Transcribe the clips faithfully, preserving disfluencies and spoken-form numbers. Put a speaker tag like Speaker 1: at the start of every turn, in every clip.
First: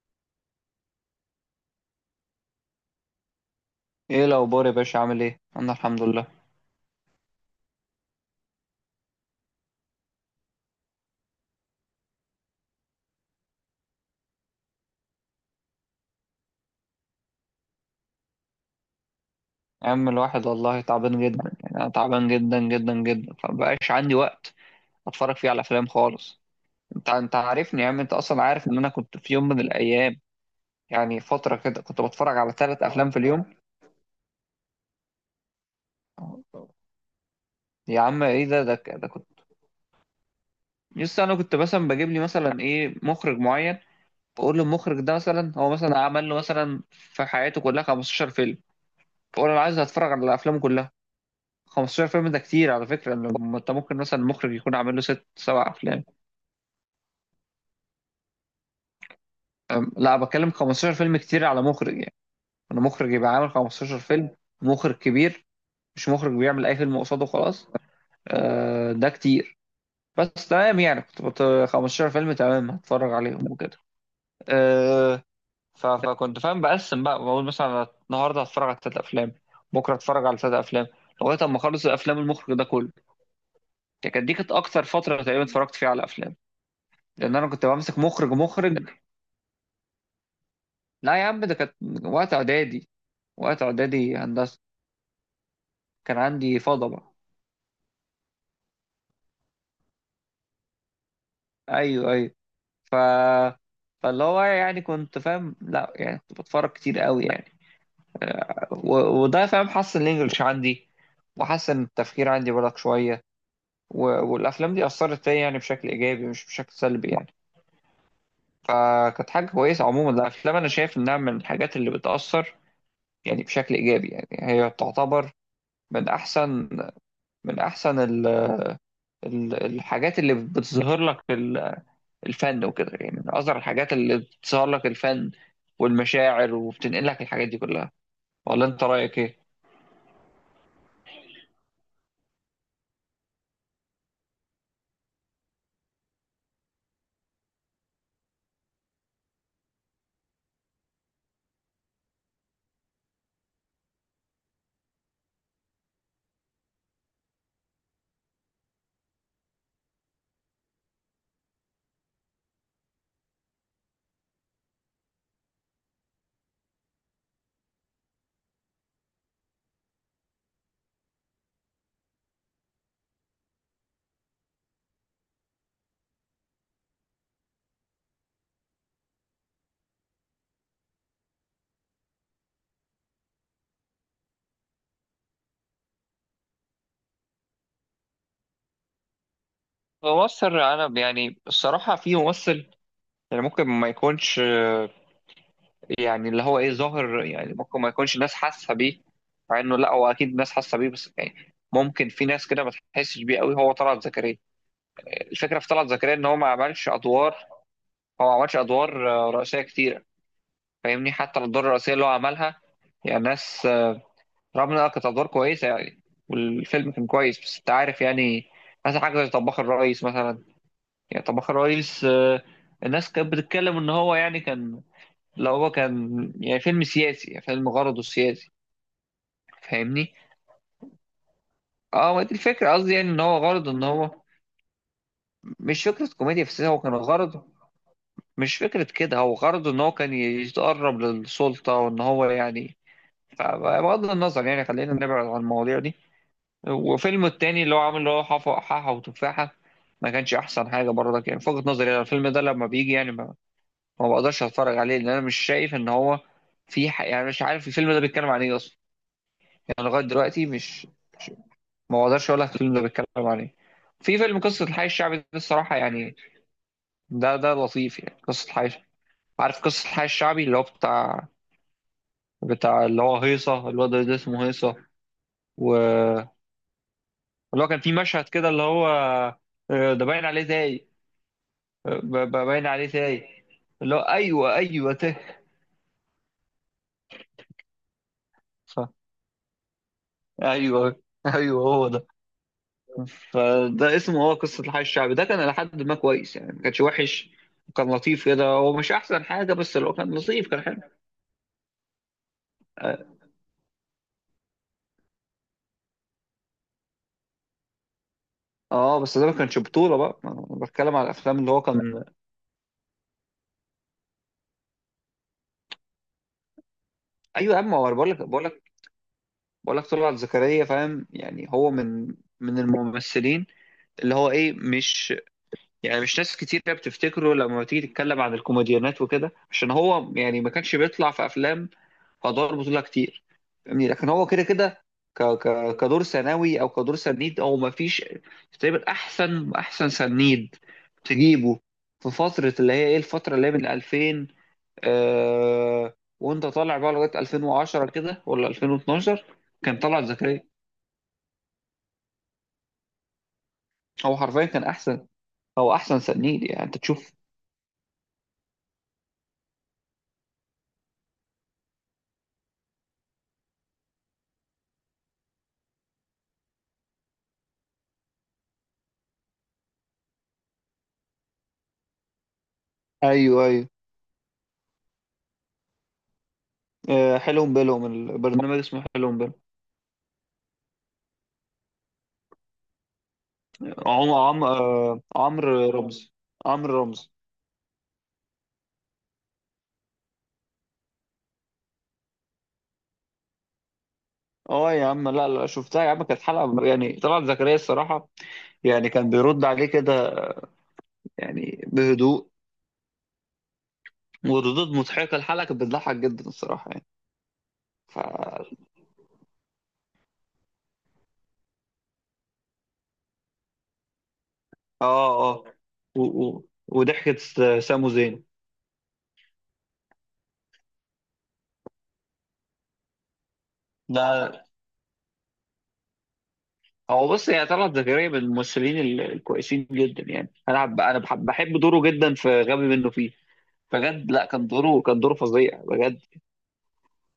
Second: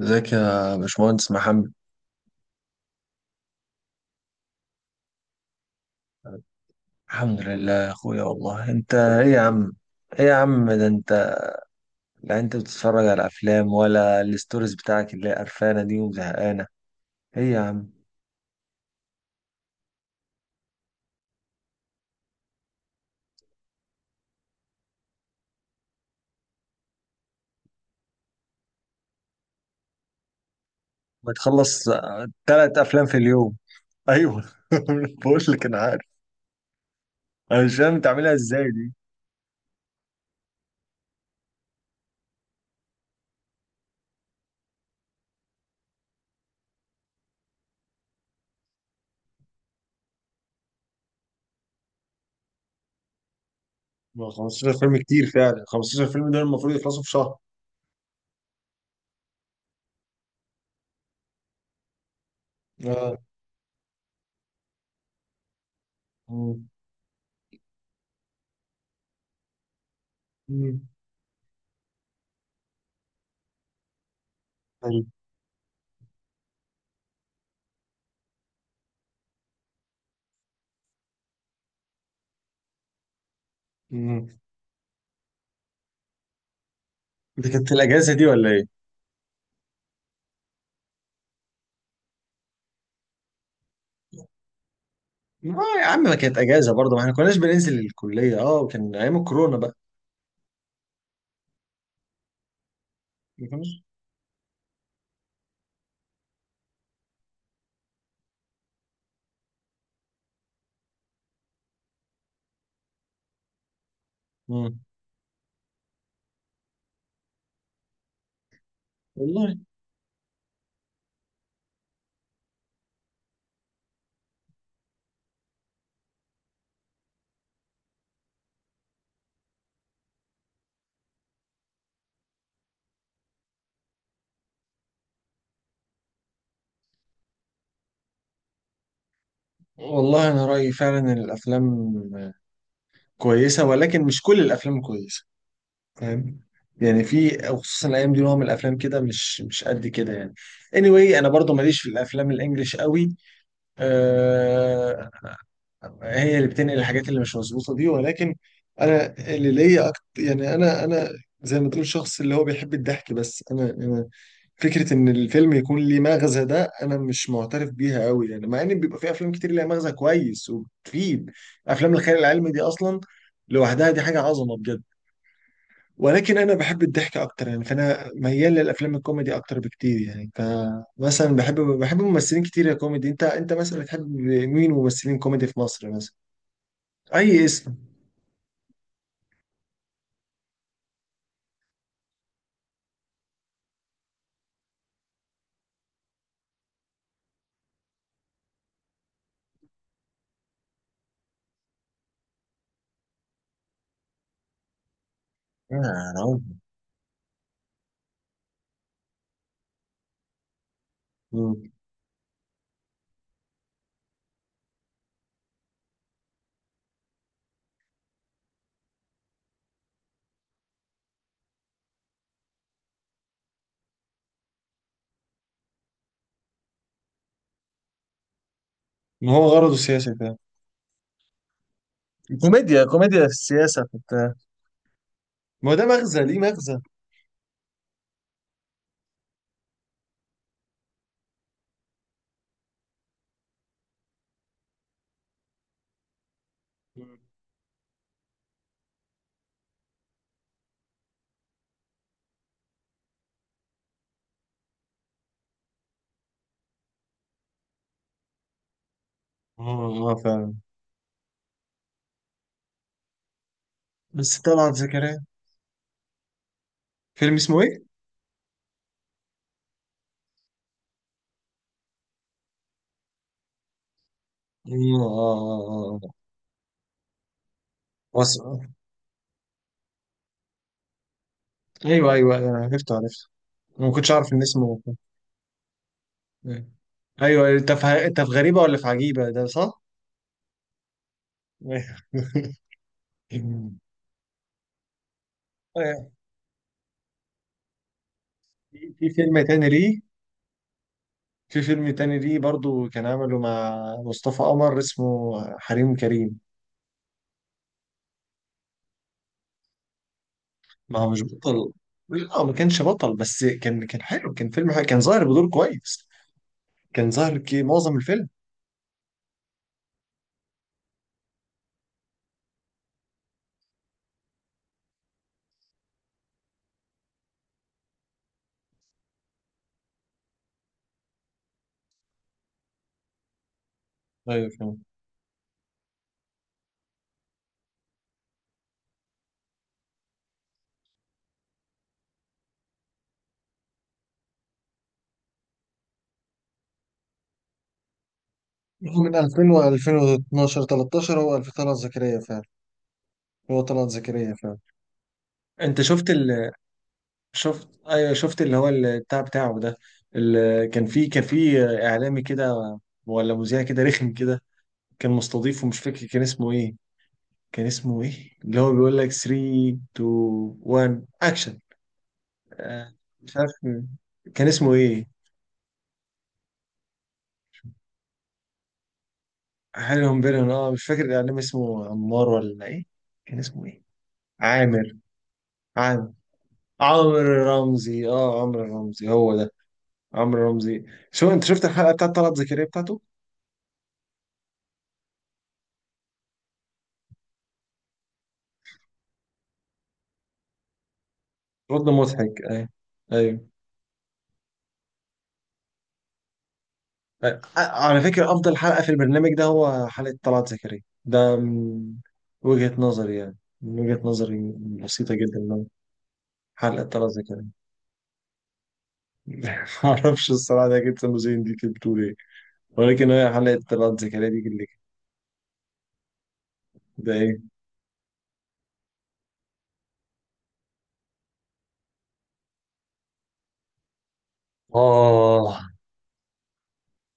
Speaker 1: ازيك يا باشمهندس محمد.
Speaker 2: ايه الاخبار يا باشا؟ عامل ايه؟ انا الحمد لله.
Speaker 1: الحمد لله يا اخويا، والله انت ايه يا عم؟ ايه يا عم ده انت؟ لا، انت بتتفرج على افلام ولا الستوريز بتاعك اللي هي قرفانه دي وزهقانه؟ ايه يا عم؟
Speaker 2: يا عم الواحد والله تعبان جدا. يعني انا تعبان جدا جدا جدا، فمبقاش عندي وقت اتفرج فيه على افلام خالص. انت انت عارفني يا عم، انت اصلا عارف ان انا كنت في يوم من الايام، يعني
Speaker 1: ما
Speaker 2: فتره كده،
Speaker 1: تخلص.
Speaker 2: كنت بتفرج على
Speaker 1: ثلاث
Speaker 2: ثلاث
Speaker 1: افلام
Speaker 2: افلام
Speaker 1: في
Speaker 2: في اليوم.
Speaker 1: اليوم؟ ايوه. بقول لك انا عارف. انا مش فاهم
Speaker 2: يا عم
Speaker 1: بتعملها
Speaker 2: ايه ده؟
Speaker 1: ازاي
Speaker 2: ده,
Speaker 1: دي.
Speaker 2: ده كنت لسه انا كنت مثلا بجيب لي مثلا ايه، مخرج معين. بقول له المخرج ده مثلا هو مثلا عمل له مثلا في حياته كلها خمسة عشر فيلم، بقول له انا عايز اتفرج على افلامه كلها. خمسة عشر فيلم ده كتير على فكرة، لما انت ممكن مثلا
Speaker 1: ما
Speaker 2: المخرج
Speaker 1: خمستاشر
Speaker 2: يكون عامل
Speaker 1: فيلم
Speaker 2: له ست
Speaker 1: كتير فعلا،
Speaker 2: سبع افلام
Speaker 1: خمسة عشر فيلم دول المفروض يخلصوا في شهر.
Speaker 2: أم، لا، بتكلم خمستاشر فيلم كتير على مخرج يعني. انا مخرج
Speaker 1: اه.
Speaker 2: يبقى عامل خمستاشر فيلم، مخرج كبير، مش مخرج
Speaker 1: مم.
Speaker 2: بيعمل اي فيلم قصاده وخلاص. أه ده كتير. بس تمام،
Speaker 1: مم.
Speaker 2: يعني كنت بت، خمستاشر فيلم تمام، هتفرج عليهم وكده.
Speaker 1: طيب.
Speaker 2: أه. ف- فكنت فاهم، بقسم بقى، بقول مثلا أنا النهارده هتفرج على ثلاث افلام، بكره هتفرج على ثلاث افلام، لغايه اما اخلص الافلام المخرج ده كله. يعني كانت دي
Speaker 1: مم.
Speaker 2: كانت اكتر فتره تقريبا اتفرجت فيها على افلام، لان انا
Speaker 1: دي
Speaker 2: كنت
Speaker 1: كانت
Speaker 2: بمسك
Speaker 1: الاجازه دي
Speaker 2: مخرج
Speaker 1: ولا ايه؟
Speaker 2: مخرج لا يا عم ده كانت وقت اعدادي، وقت اعدادي هندسه.
Speaker 1: ما يا عم ما
Speaker 2: كان
Speaker 1: كانت
Speaker 2: عندي
Speaker 1: اجازه
Speaker 2: فضا
Speaker 1: برضه، ما احنا
Speaker 2: بقى.
Speaker 1: كناش بننزل الكليه، اه، وكان ايام الكورونا بقى.
Speaker 2: ايوه ايوه. ف
Speaker 1: ما كناش.
Speaker 2: فاللي هو يعني كنت فاهم، لا يعني كنت بتفرج كتير قوي يعني. و... وده فاهم حسن الانجليش عندي، وحسن التفكير عندي بالك شويه. و... والافلام
Speaker 1: مم.
Speaker 2: دي اثرت فيا يعني بشكل ايجابي مش بشكل سلبي يعني. فكانت حاجه
Speaker 1: والله.
Speaker 2: كويسه. عموما الافلام انا شايف انها من الحاجات اللي بتاثر يعني بشكل ايجابي يعني. هي تعتبر من احسن، من احسن ال- ال- الحاجات اللي بتظهر لك ال- الفن وكده، يعني من اصغر الحاجات اللي بتظهر لك الفن والمشاعر وبتنقل لك الحاجات دي كلها. ولا انت رايك ايه؟
Speaker 1: والله انا رايي فعلا إن الافلام كويسه ولكن مش كل الافلام كويسه. فاهم. يعني في خصوصا الايام دي نوع من الافلام كده مش مش قد كده يعني. Anyway انا برضه ماليش في الافلام الانجليش قوي. أه. هي اللي بتنقل الحاجات اللي مش مظبوطه دي، ولكن انا اللي ليا أكتر يعني انا انا. زي ما تقول شخص اللي هو بيحب الضحك، بس انا انا فكره ان الفيلم يكون ليه مغزى ده انا مش معترف بيها قوي يعني، مع ان بيبقى في افلام كتير ليها مغزى كويس وبتفيد. افلام الخيال العلمي دي اصلا لوحدها دي حاجه عظمه بجد، ولكن انا بحب الضحك اكتر يعني، فانا ميال للافلام الكوميدي اكتر بكتير يعني. فمثلا بحب بحب ممثلين كتير يا كوميدي. انت انت مثلا بتحب مين ممثلين كوميدي في مصر مثلا؟ اي اسم؟
Speaker 2: ممثل، انا يعني الصراحه في ممثل، يعني ممكن ما يكونش آه، يعني اللي هو ايه، ظاهر يعني، ممكن ما يكونش الناس حاسه بيه، مع انه لا هو اكيد الناس حاسه بيه، بس يعني ممكن في ناس كده ما تحسش بيه قوي، هو طلعت زكريا. الفكره في
Speaker 1: يا
Speaker 2: طلعت زكريا ان هو
Speaker 1: راجل.
Speaker 2: ما عملش ادوار، هو ما عملش ادوار آه، رئيسيه كتير. فاهمني؟ حتى الأدوار
Speaker 1: مم.
Speaker 2: الرئيسية اللي هو عملها، يعني ناس، رغم إنها كانت أدوار كويسة يعني، والفيلم كان كويس، بس أنت عارف يعني. مثلا حاجة زي طباخ الرئيس مثلا، يعني طباخ الرئيس آه، الناس كانت بتتكلم إن هو يعني كان، لو هو كان يعني فيلم سياسي، يعني فيلم غرضه سياسي.
Speaker 1: ما هو غرضه السياسي
Speaker 2: فاهمني؟
Speaker 1: ده.
Speaker 2: اه ما دي الفكرة،
Speaker 1: كوميديا،
Speaker 2: قصدي يعني إن
Speaker 1: كوميديا في
Speaker 2: هو غرضه
Speaker 1: السياسة
Speaker 2: إن
Speaker 1: في
Speaker 2: هو،
Speaker 1: بتاع. ما هو
Speaker 2: مش
Speaker 1: ده
Speaker 2: فكرة
Speaker 1: مغزى، ليه
Speaker 2: كوميديا في السياسة،
Speaker 1: مغزى.
Speaker 2: هو كان غرضه، مش فكرة كده، هو غرضه إن هو كان يتقرب للسلطة وإن هو يعني. فبغض النظر، يعني خلينا نبعد عن المواضيع دي.
Speaker 1: مم.
Speaker 2: وفيلم التاني اللي هو عامل اللي هو حفا حاحة وتفاحة، ما كانش أحسن حاجة برضك يعني، في وجهة نظري أنا الفيلم ده لما بيجي يعني ما, ما بقدرش أتفرج عليه، لأن أنا مش شايف إن هو في ح... يعني مش عارف الفيلم ده بيتكلم عن إيه أصلا.
Speaker 1: اه،
Speaker 2: يعني لغاية
Speaker 1: اه،
Speaker 2: دلوقتي
Speaker 1: فعلا.
Speaker 2: مش مش- ما بقدرش أقول لك الفيلم ده بيتكلم عن إيه. في
Speaker 1: بس
Speaker 2: فيلم قصة
Speaker 1: طبعا
Speaker 2: الحي الشعبي
Speaker 1: زكريا.
Speaker 2: ده الصراحة يعني،
Speaker 1: فيلم
Speaker 2: ده ده
Speaker 1: اسمه ايه؟
Speaker 2: لطيف يعني، قصة الحي. عارف قصة الحي الشعبي اللي هو بتاع، بتاع اللي هو هيصة، الواد ده اسمه هيصة.
Speaker 1: مم، اه، اه. اه،
Speaker 2: و-
Speaker 1: آه.
Speaker 2: واللي هو كان في مشهد
Speaker 1: وس...
Speaker 2: كده اللي هو آه، ده باين عليه زي، ب-
Speaker 1: ايوه
Speaker 2: ب-
Speaker 1: ايوه، انا
Speaker 2: باين عليه
Speaker 1: عرفته
Speaker 2: تايه.
Speaker 1: عرفته. أنا ما
Speaker 2: اللي هو
Speaker 1: كنتش اعرف ان
Speaker 2: ايوه
Speaker 1: اسمه.
Speaker 2: ايوه تاه.
Speaker 1: ايوه. أيوة، انت في انت في غريبه ولا
Speaker 2: ف...
Speaker 1: في عجيبه ده؟ صح؟
Speaker 2: ايوه ايوه
Speaker 1: أيوة.
Speaker 2: هو ده. فده اسمه، هو قصه الحي الشعبي ده كان لحد ما كويس يعني، ما كانش وحش، كان لطيف كده، هو مش
Speaker 1: في في
Speaker 2: احسن
Speaker 1: فيلم
Speaker 2: حاجه،
Speaker 1: تاني
Speaker 2: بس لو
Speaker 1: ليه؟
Speaker 2: كان لطيف كان حلو.
Speaker 1: في فيلم تاني ليه برضو
Speaker 2: اه.
Speaker 1: كان عمله مع مصطفى قمر، اسمه حريم كريم.
Speaker 2: آه، بس ده ما كانش بطوله بقى، أنا بتكلم
Speaker 1: ما
Speaker 2: على
Speaker 1: هو مش
Speaker 2: الافلام اللي هو
Speaker 1: بطل.
Speaker 2: كان.
Speaker 1: اه، ما كانش بطل، بس كان كان حلو، كان فيلم حلو، كان ظاهر بدور كويس. كان ظاهر
Speaker 2: ايوه يا
Speaker 1: كي
Speaker 2: عم هو أنا
Speaker 1: معظم
Speaker 2: بقول لك
Speaker 1: الفيلم.
Speaker 2: بقول لك بقول لك طلعت زكريا، فاهم يعني هو من من الممثلين اللي هو ايه، مش يعني مش ناس كتير بتفتكره لما تيجي تتكلم عن الكوميديانات وكده، عشان هو يعني ما كانش بيطلع في افلام ادوار بطوله كتير، يعني لكن هو كده
Speaker 1: ايوه، فاهم.
Speaker 2: كده ك... ك... كدور ثانوي او كدور سنيد، او ما فيش تقريبا احسن، احسن سنيد تجيبه في فتره اللي هي ايه، الفتره اللي هي من ألفين، آه... وانت طالع بقى لغايه ألفين وعشرة كده ولا
Speaker 1: هو من
Speaker 2: ألفين واثنا عشر.
Speaker 1: ألفين و
Speaker 2: كان طلعت زكريا،
Speaker 1: ألفين واتناشر، تلتاشر، هو ألفين طلعت زكريا فعلا. هو طلعت
Speaker 2: هو
Speaker 1: زكريا
Speaker 2: حرفيا
Speaker 1: فعلا.
Speaker 2: كان احسن، هو
Speaker 1: انت
Speaker 2: احسن
Speaker 1: شفت
Speaker 2: سنيد
Speaker 1: ال
Speaker 2: يعني، انت تشوف.
Speaker 1: شفت ايوه، شفت اللي هو البتاع بتاعه ده، اللي كان فيه كان فيه اعلامي كده، ولا مذيع كده رخم كده. كان مستضيفه، مش فاكر كان اسمه ايه. كان اسمه ايه اللي هو بيقول لك تلاتة اتنين واحد اكشن؟ آه، مش
Speaker 2: ايوه
Speaker 1: عارف
Speaker 2: ايوه.
Speaker 1: مين. كان اسمه ايه؟
Speaker 2: آه، حلو بالهم، البرنامج اسمه حلو بالهم.
Speaker 1: حالهم بينهم. اه، مش فاكر الاعلام اسمه عمار ولا ايه. كان اسمه ايه؟
Speaker 2: عم عم
Speaker 1: عامر،
Speaker 2: آه، عمرو رمزي،
Speaker 1: عامر،
Speaker 2: عمرو رمزي.
Speaker 1: عمرو رمزي. اه، عمرو رمزي هو ده. عمرو رمزي. شو انت شفت الحلقه بتاعت طلعت زكريا بتاعته؟
Speaker 2: اه يا عم، لا لا شفتها يا عم، كانت حلقه يعني طلعت زكريا الصراحه، يعني كان بيرد عليه كده يعني
Speaker 1: رد
Speaker 2: بهدوء،
Speaker 1: مضحك، ايوه. ايوه.
Speaker 2: وردود مضحكه. الحلقه كانت بتضحك جدا الصراحه يعني.
Speaker 1: آه،
Speaker 2: ف
Speaker 1: على فكره
Speaker 2: اه
Speaker 1: افضل حلقه في البرنامج ده هو حلقه طلعت زكريا ده، من وجهه نظري، يعني من وجهه نظري. بسيطه جدا،
Speaker 2: اه.
Speaker 1: إن
Speaker 2: و... و...
Speaker 1: حلقه طلعت
Speaker 2: وضحكه
Speaker 1: زكريا.
Speaker 2: سامو زين.
Speaker 1: معرفش الصراحه ده، كانت سموزين دي كانت بتقول إيه. ولكن هي حلقة طلعت زكريا دي
Speaker 2: لا
Speaker 1: اللي كانت-
Speaker 2: هو
Speaker 1: ده
Speaker 2: بص،
Speaker 1: ايه؟
Speaker 2: هي طلعت زكريا من الممثلين ال- الكويسين جدا يعني. انا بحب- انا بحب بحب دوره جدا في غبي منه فيه، بجد. لا كان دوره كان دوره
Speaker 1: آه.
Speaker 2: فظيع بجد.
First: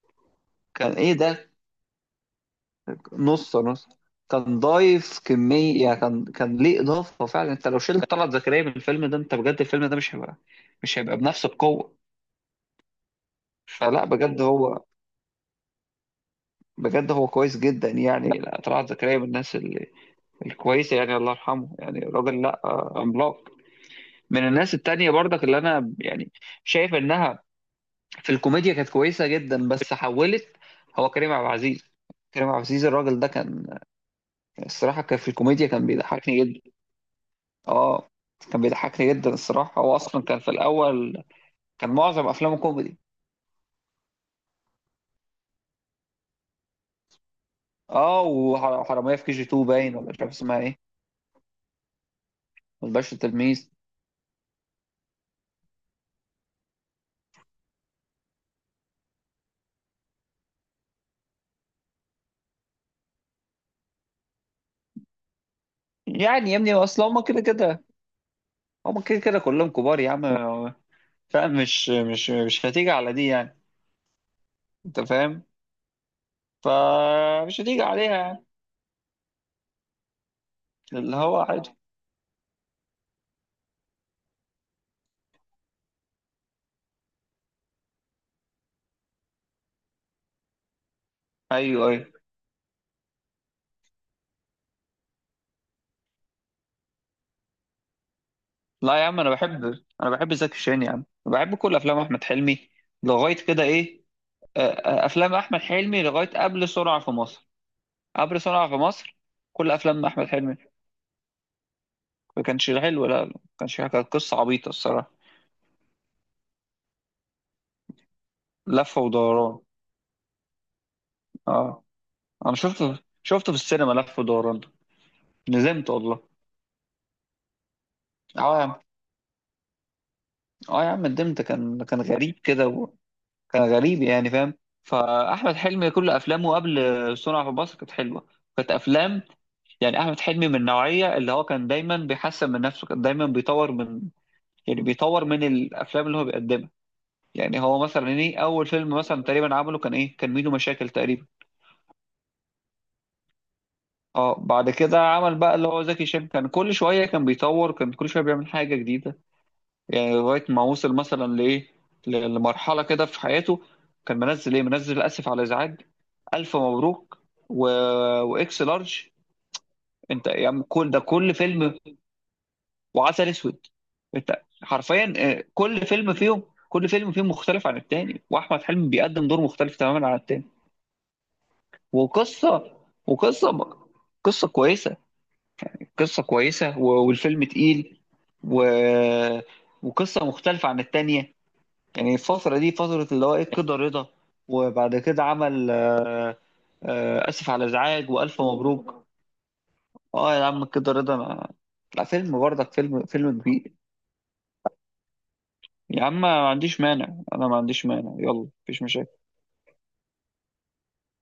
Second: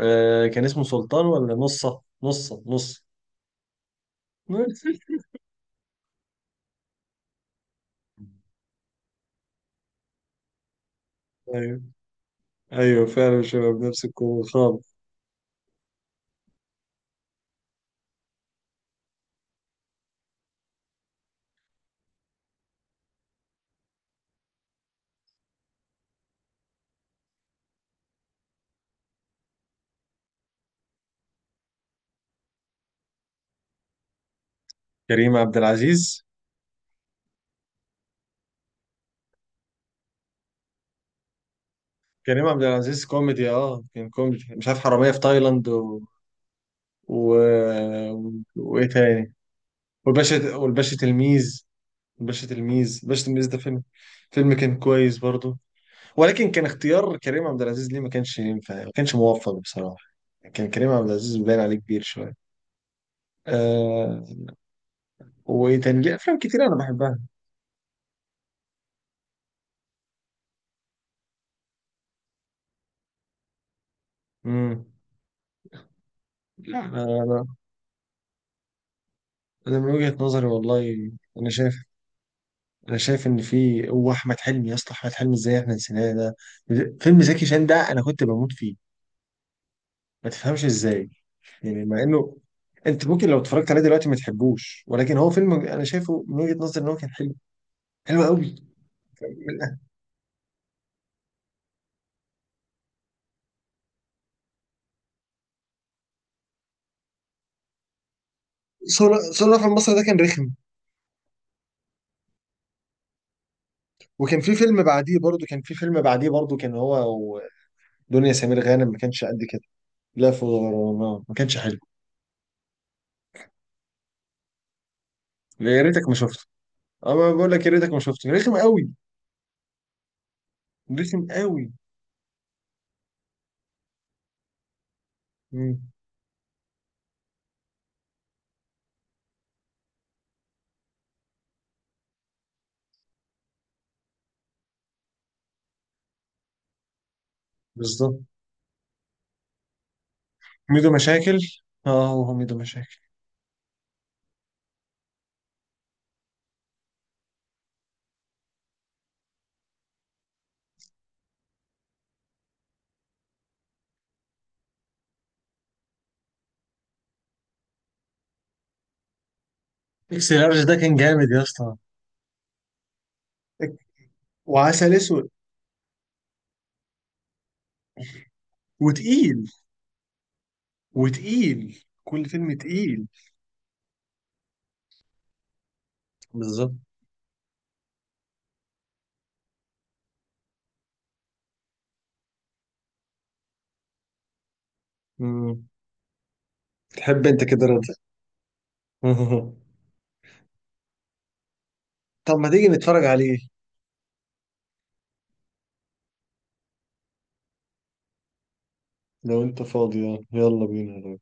Speaker 1: آه، كان اسمه
Speaker 2: كان ايه
Speaker 1: سلطان،
Speaker 2: ده،
Speaker 1: ولا نصة، نصة، نص؟
Speaker 2: نص نص. كان ضايف كمية يعني، كان كان ليه إضافة فعلا، انت لو شلت طلعت زكريا من الفيلم ده، انت بجد الفيلم ده مش هيبقى، مش هيبقى بنفس
Speaker 1: ايوه
Speaker 2: القوة.
Speaker 1: ايوه، فعلا شباب نفس
Speaker 2: فلا بجد ايوه
Speaker 1: الكوميدي
Speaker 2: هو،
Speaker 1: خالص.
Speaker 2: بجد هو كويس جدا يعني. لا طلعت زكريا من الناس ال- الكويسة يعني، الله يرحمه، يعني راجل لا آه، عملاق. من الناس التانية برضك اللي أنا يعني شايف إنها في الكوميديا كانت كويسة جدا بس حولت، هو كريم عبد العزيز. كريم عبد العزيز الراجل ده كان الصراحة كان في
Speaker 1: كريم عبد
Speaker 2: الكوميديا كان
Speaker 1: العزيز.
Speaker 2: بيضحكني جدا. اه كان بيضحكني جدا الصراحة، هو أصلا كان في الأول كان معظم
Speaker 1: كريم
Speaker 2: أفلامه
Speaker 1: عبد
Speaker 2: كوميدي.
Speaker 1: العزيز كوميدي، اه كان كوميدي، مش عارف حرامية في تايلاند و... و...
Speaker 2: اه وحر-
Speaker 1: وايه
Speaker 2: وحرامية في كي
Speaker 1: تاني؟
Speaker 2: جي اتنين باين، ولا مش عارف
Speaker 1: والباشا
Speaker 2: اسمها ايه.
Speaker 1: والباشا تلميذ. الباشا تلميذ،
Speaker 2: والباشا
Speaker 1: الباشا تلميذ ده
Speaker 2: التلميذ.
Speaker 1: فيلم، فيلم كان كويس برضو، ولكن كان اختيار كريم عبد العزيز ليه ما كانش ينفع، ما كانش موفق بصراحة. كان كريم عبد العزيز باين عليه كبير شوية. آه. وإيه تاني ليه أفلام
Speaker 2: يعني يا
Speaker 1: كتير
Speaker 2: ابني
Speaker 1: أنا
Speaker 2: أصل
Speaker 1: بحبها.
Speaker 2: هما كده كده، هما كده كده كلهم كبار يا عم، فاهم. مش مش مش هتيجي على دي يعني.
Speaker 1: مم.
Speaker 2: أنت فاهم،
Speaker 1: لا، أنا أنا
Speaker 2: فمش هتيجي عليها يعني،
Speaker 1: أنا من وجهة نظري والله.
Speaker 2: اللي هو
Speaker 1: أنا
Speaker 2: عادي.
Speaker 1: شايف، أنا شايف إن في هو أحمد حلمي، يا اسطى، أحمد حلمي إزاي إحنا نسيناه ده؟ فيلم زكي شان ده أنا كنت بموت فيه. ما تفهمش إزاي. يعني
Speaker 2: أيوه
Speaker 1: مع
Speaker 2: أيوه.
Speaker 1: إنه أنت ممكن لو اتفرجت عليه دلوقتي ما تحبوش، ولكن هو فيلم أنا شايفه من وجهة نظري إن هو كان حلو، حلو قوي.
Speaker 2: لا يا عم أنا بحب،
Speaker 1: من-
Speaker 2: أنا بحب زكي شان يا عم، بحب كل أفلام أحمد حلمي لغاية كده إيه آه، آه، أفلام أحمد حلمي لغاية قبل سرعة في مصر، عبر صنع في مصر.
Speaker 1: صورة صورة في
Speaker 2: كل
Speaker 1: مصر ده
Speaker 2: افلام
Speaker 1: كان
Speaker 2: احمد
Speaker 1: رخم.
Speaker 2: حلمي، ما كانش حلو، لا ما كانش حلو، كانت قصه
Speaker 1: وكان في
Speaker 2: عبيطه
Speaker 1: فيلم
Speaker 2: الصراحه.
Speaker 1: بعديه برضه، كان في فيلم بعديه برضه، كان هو ودنيا سمير غانم
Speaker 2: لف
Speaker 1: ما كانش قد
Speaker 2: ودوران.
Speaker 1: كده. لف ودوران ما كانش حلو.
Speaker 2: اه انا شفته شفته في السينما لف ودوران ده.
Speaker 1: يا
Speaker 2: ندمت
Speaker 1: ريتك ما
Speaker 2: والله.
Speaker 1: شفته. انا بقول لك يا ريتك ما شفته، رخم
Speaker 2: اه يا عم،
Speaker 1: قوي،
Speaker 2: اه يا عم
Speaker 1: رخم
Speaker 2: ندمت،
Speaker 1: قوي.
Speaker 2: كان كان غريب كده وكان غريب يعني، فاهم. فاحمد
Speaker 1: مم.
Speaker 2: حلمي كل افلامه قبل صنع في مصر كانت حلوه، كانت افلام يعني. احمد حلمي من النوعيه اللي هو كان دايما بيحسن من نفسه، كان دايما بيطور من، يعني بيطور من الافلام اللي هو بيقدمها. يعني هو مثلا
Speaker 1: بالظبط.
Speaker 2: ايه اول فيلم مثلا تقريبا عمله كان ايه، كان ميدو مشاكل
Speaker 1: ميدو
Speaker 2: تقريبا.
Speaker 1: مشاكل. اه، هو ميدو مشاكل.
Speaker 2: اه بعد كده عمل بقى اللي هو زكي شان، كان كل شويه كان بيطور، كان كل شويه بيعمل حاجه جديده، يعني لغايه ما وصل مثلا لايه، ل- لمرحله كده في حياته كان منزل ايه، منزل اسف على الازعاج، الف مبروك، و... واكس لارج. انت
Speaker 1: اكس لارج
Speaker 2: يعني
Speaker 1: ده
Speaker 2: كل
Speaker 1: كان
Speaker 2: ده
Speaker 1: جامد
Speaker 2: كل
Speaker 1: يا اسطى.
Speaker 2: فيلم، وعسل اسود. انت
Speaker 1: وعسل
Speaker 2: حرفيا
Speaker 1: اسود.
Speaker 2: آه، كل فيلم فيهم، كل فيلم فيهم مختلف عن التاني، واحمد حلمي بيقدم دور
Speaker 1: وتقيل.
Speaker 2: مختلف تماما عن التاني.
Speaker 1: وتقيل، كل فيلم
Speaker 2: وقصة
Speaker 1: تقيل.
Speaker 2: وقصة قصة كويسة، قصة
Speaker 1: بالظبط.
Speaker 2: كويسة، و- والفيلم تقيل، و... وقصة مختلفة عن التانية. يعني الفترة دي فترة اللي هو ايه، كده رضا، وبعد كده
Speaker 1: مم.
Speaker 2: عمل آه،
Speaker 1: تحب
Speaker 2: آه،
Speaker 1: انت
Speaker 2: آسف على
Speaker 1: كده رضا؟
Speaker 2: الإزعاج، وألف مبروك. اه يا عم كده رضا أنا، لا
Speaker 1: طب
Speaker 2: فيلم
Speaker 1: ما تيجي
Speaker 2: برضك،
Speaker 1: نتفرج
Speaker 2: فيلم
Speaker 1: عليه؟
Speaker 2: فيلم كبير. يا عم ما عنديش مانع، انا ما عنديش مانع، يلا مفيش مشاكل.
Speaker 1: لو انت فاضي يعني. يلا بينا.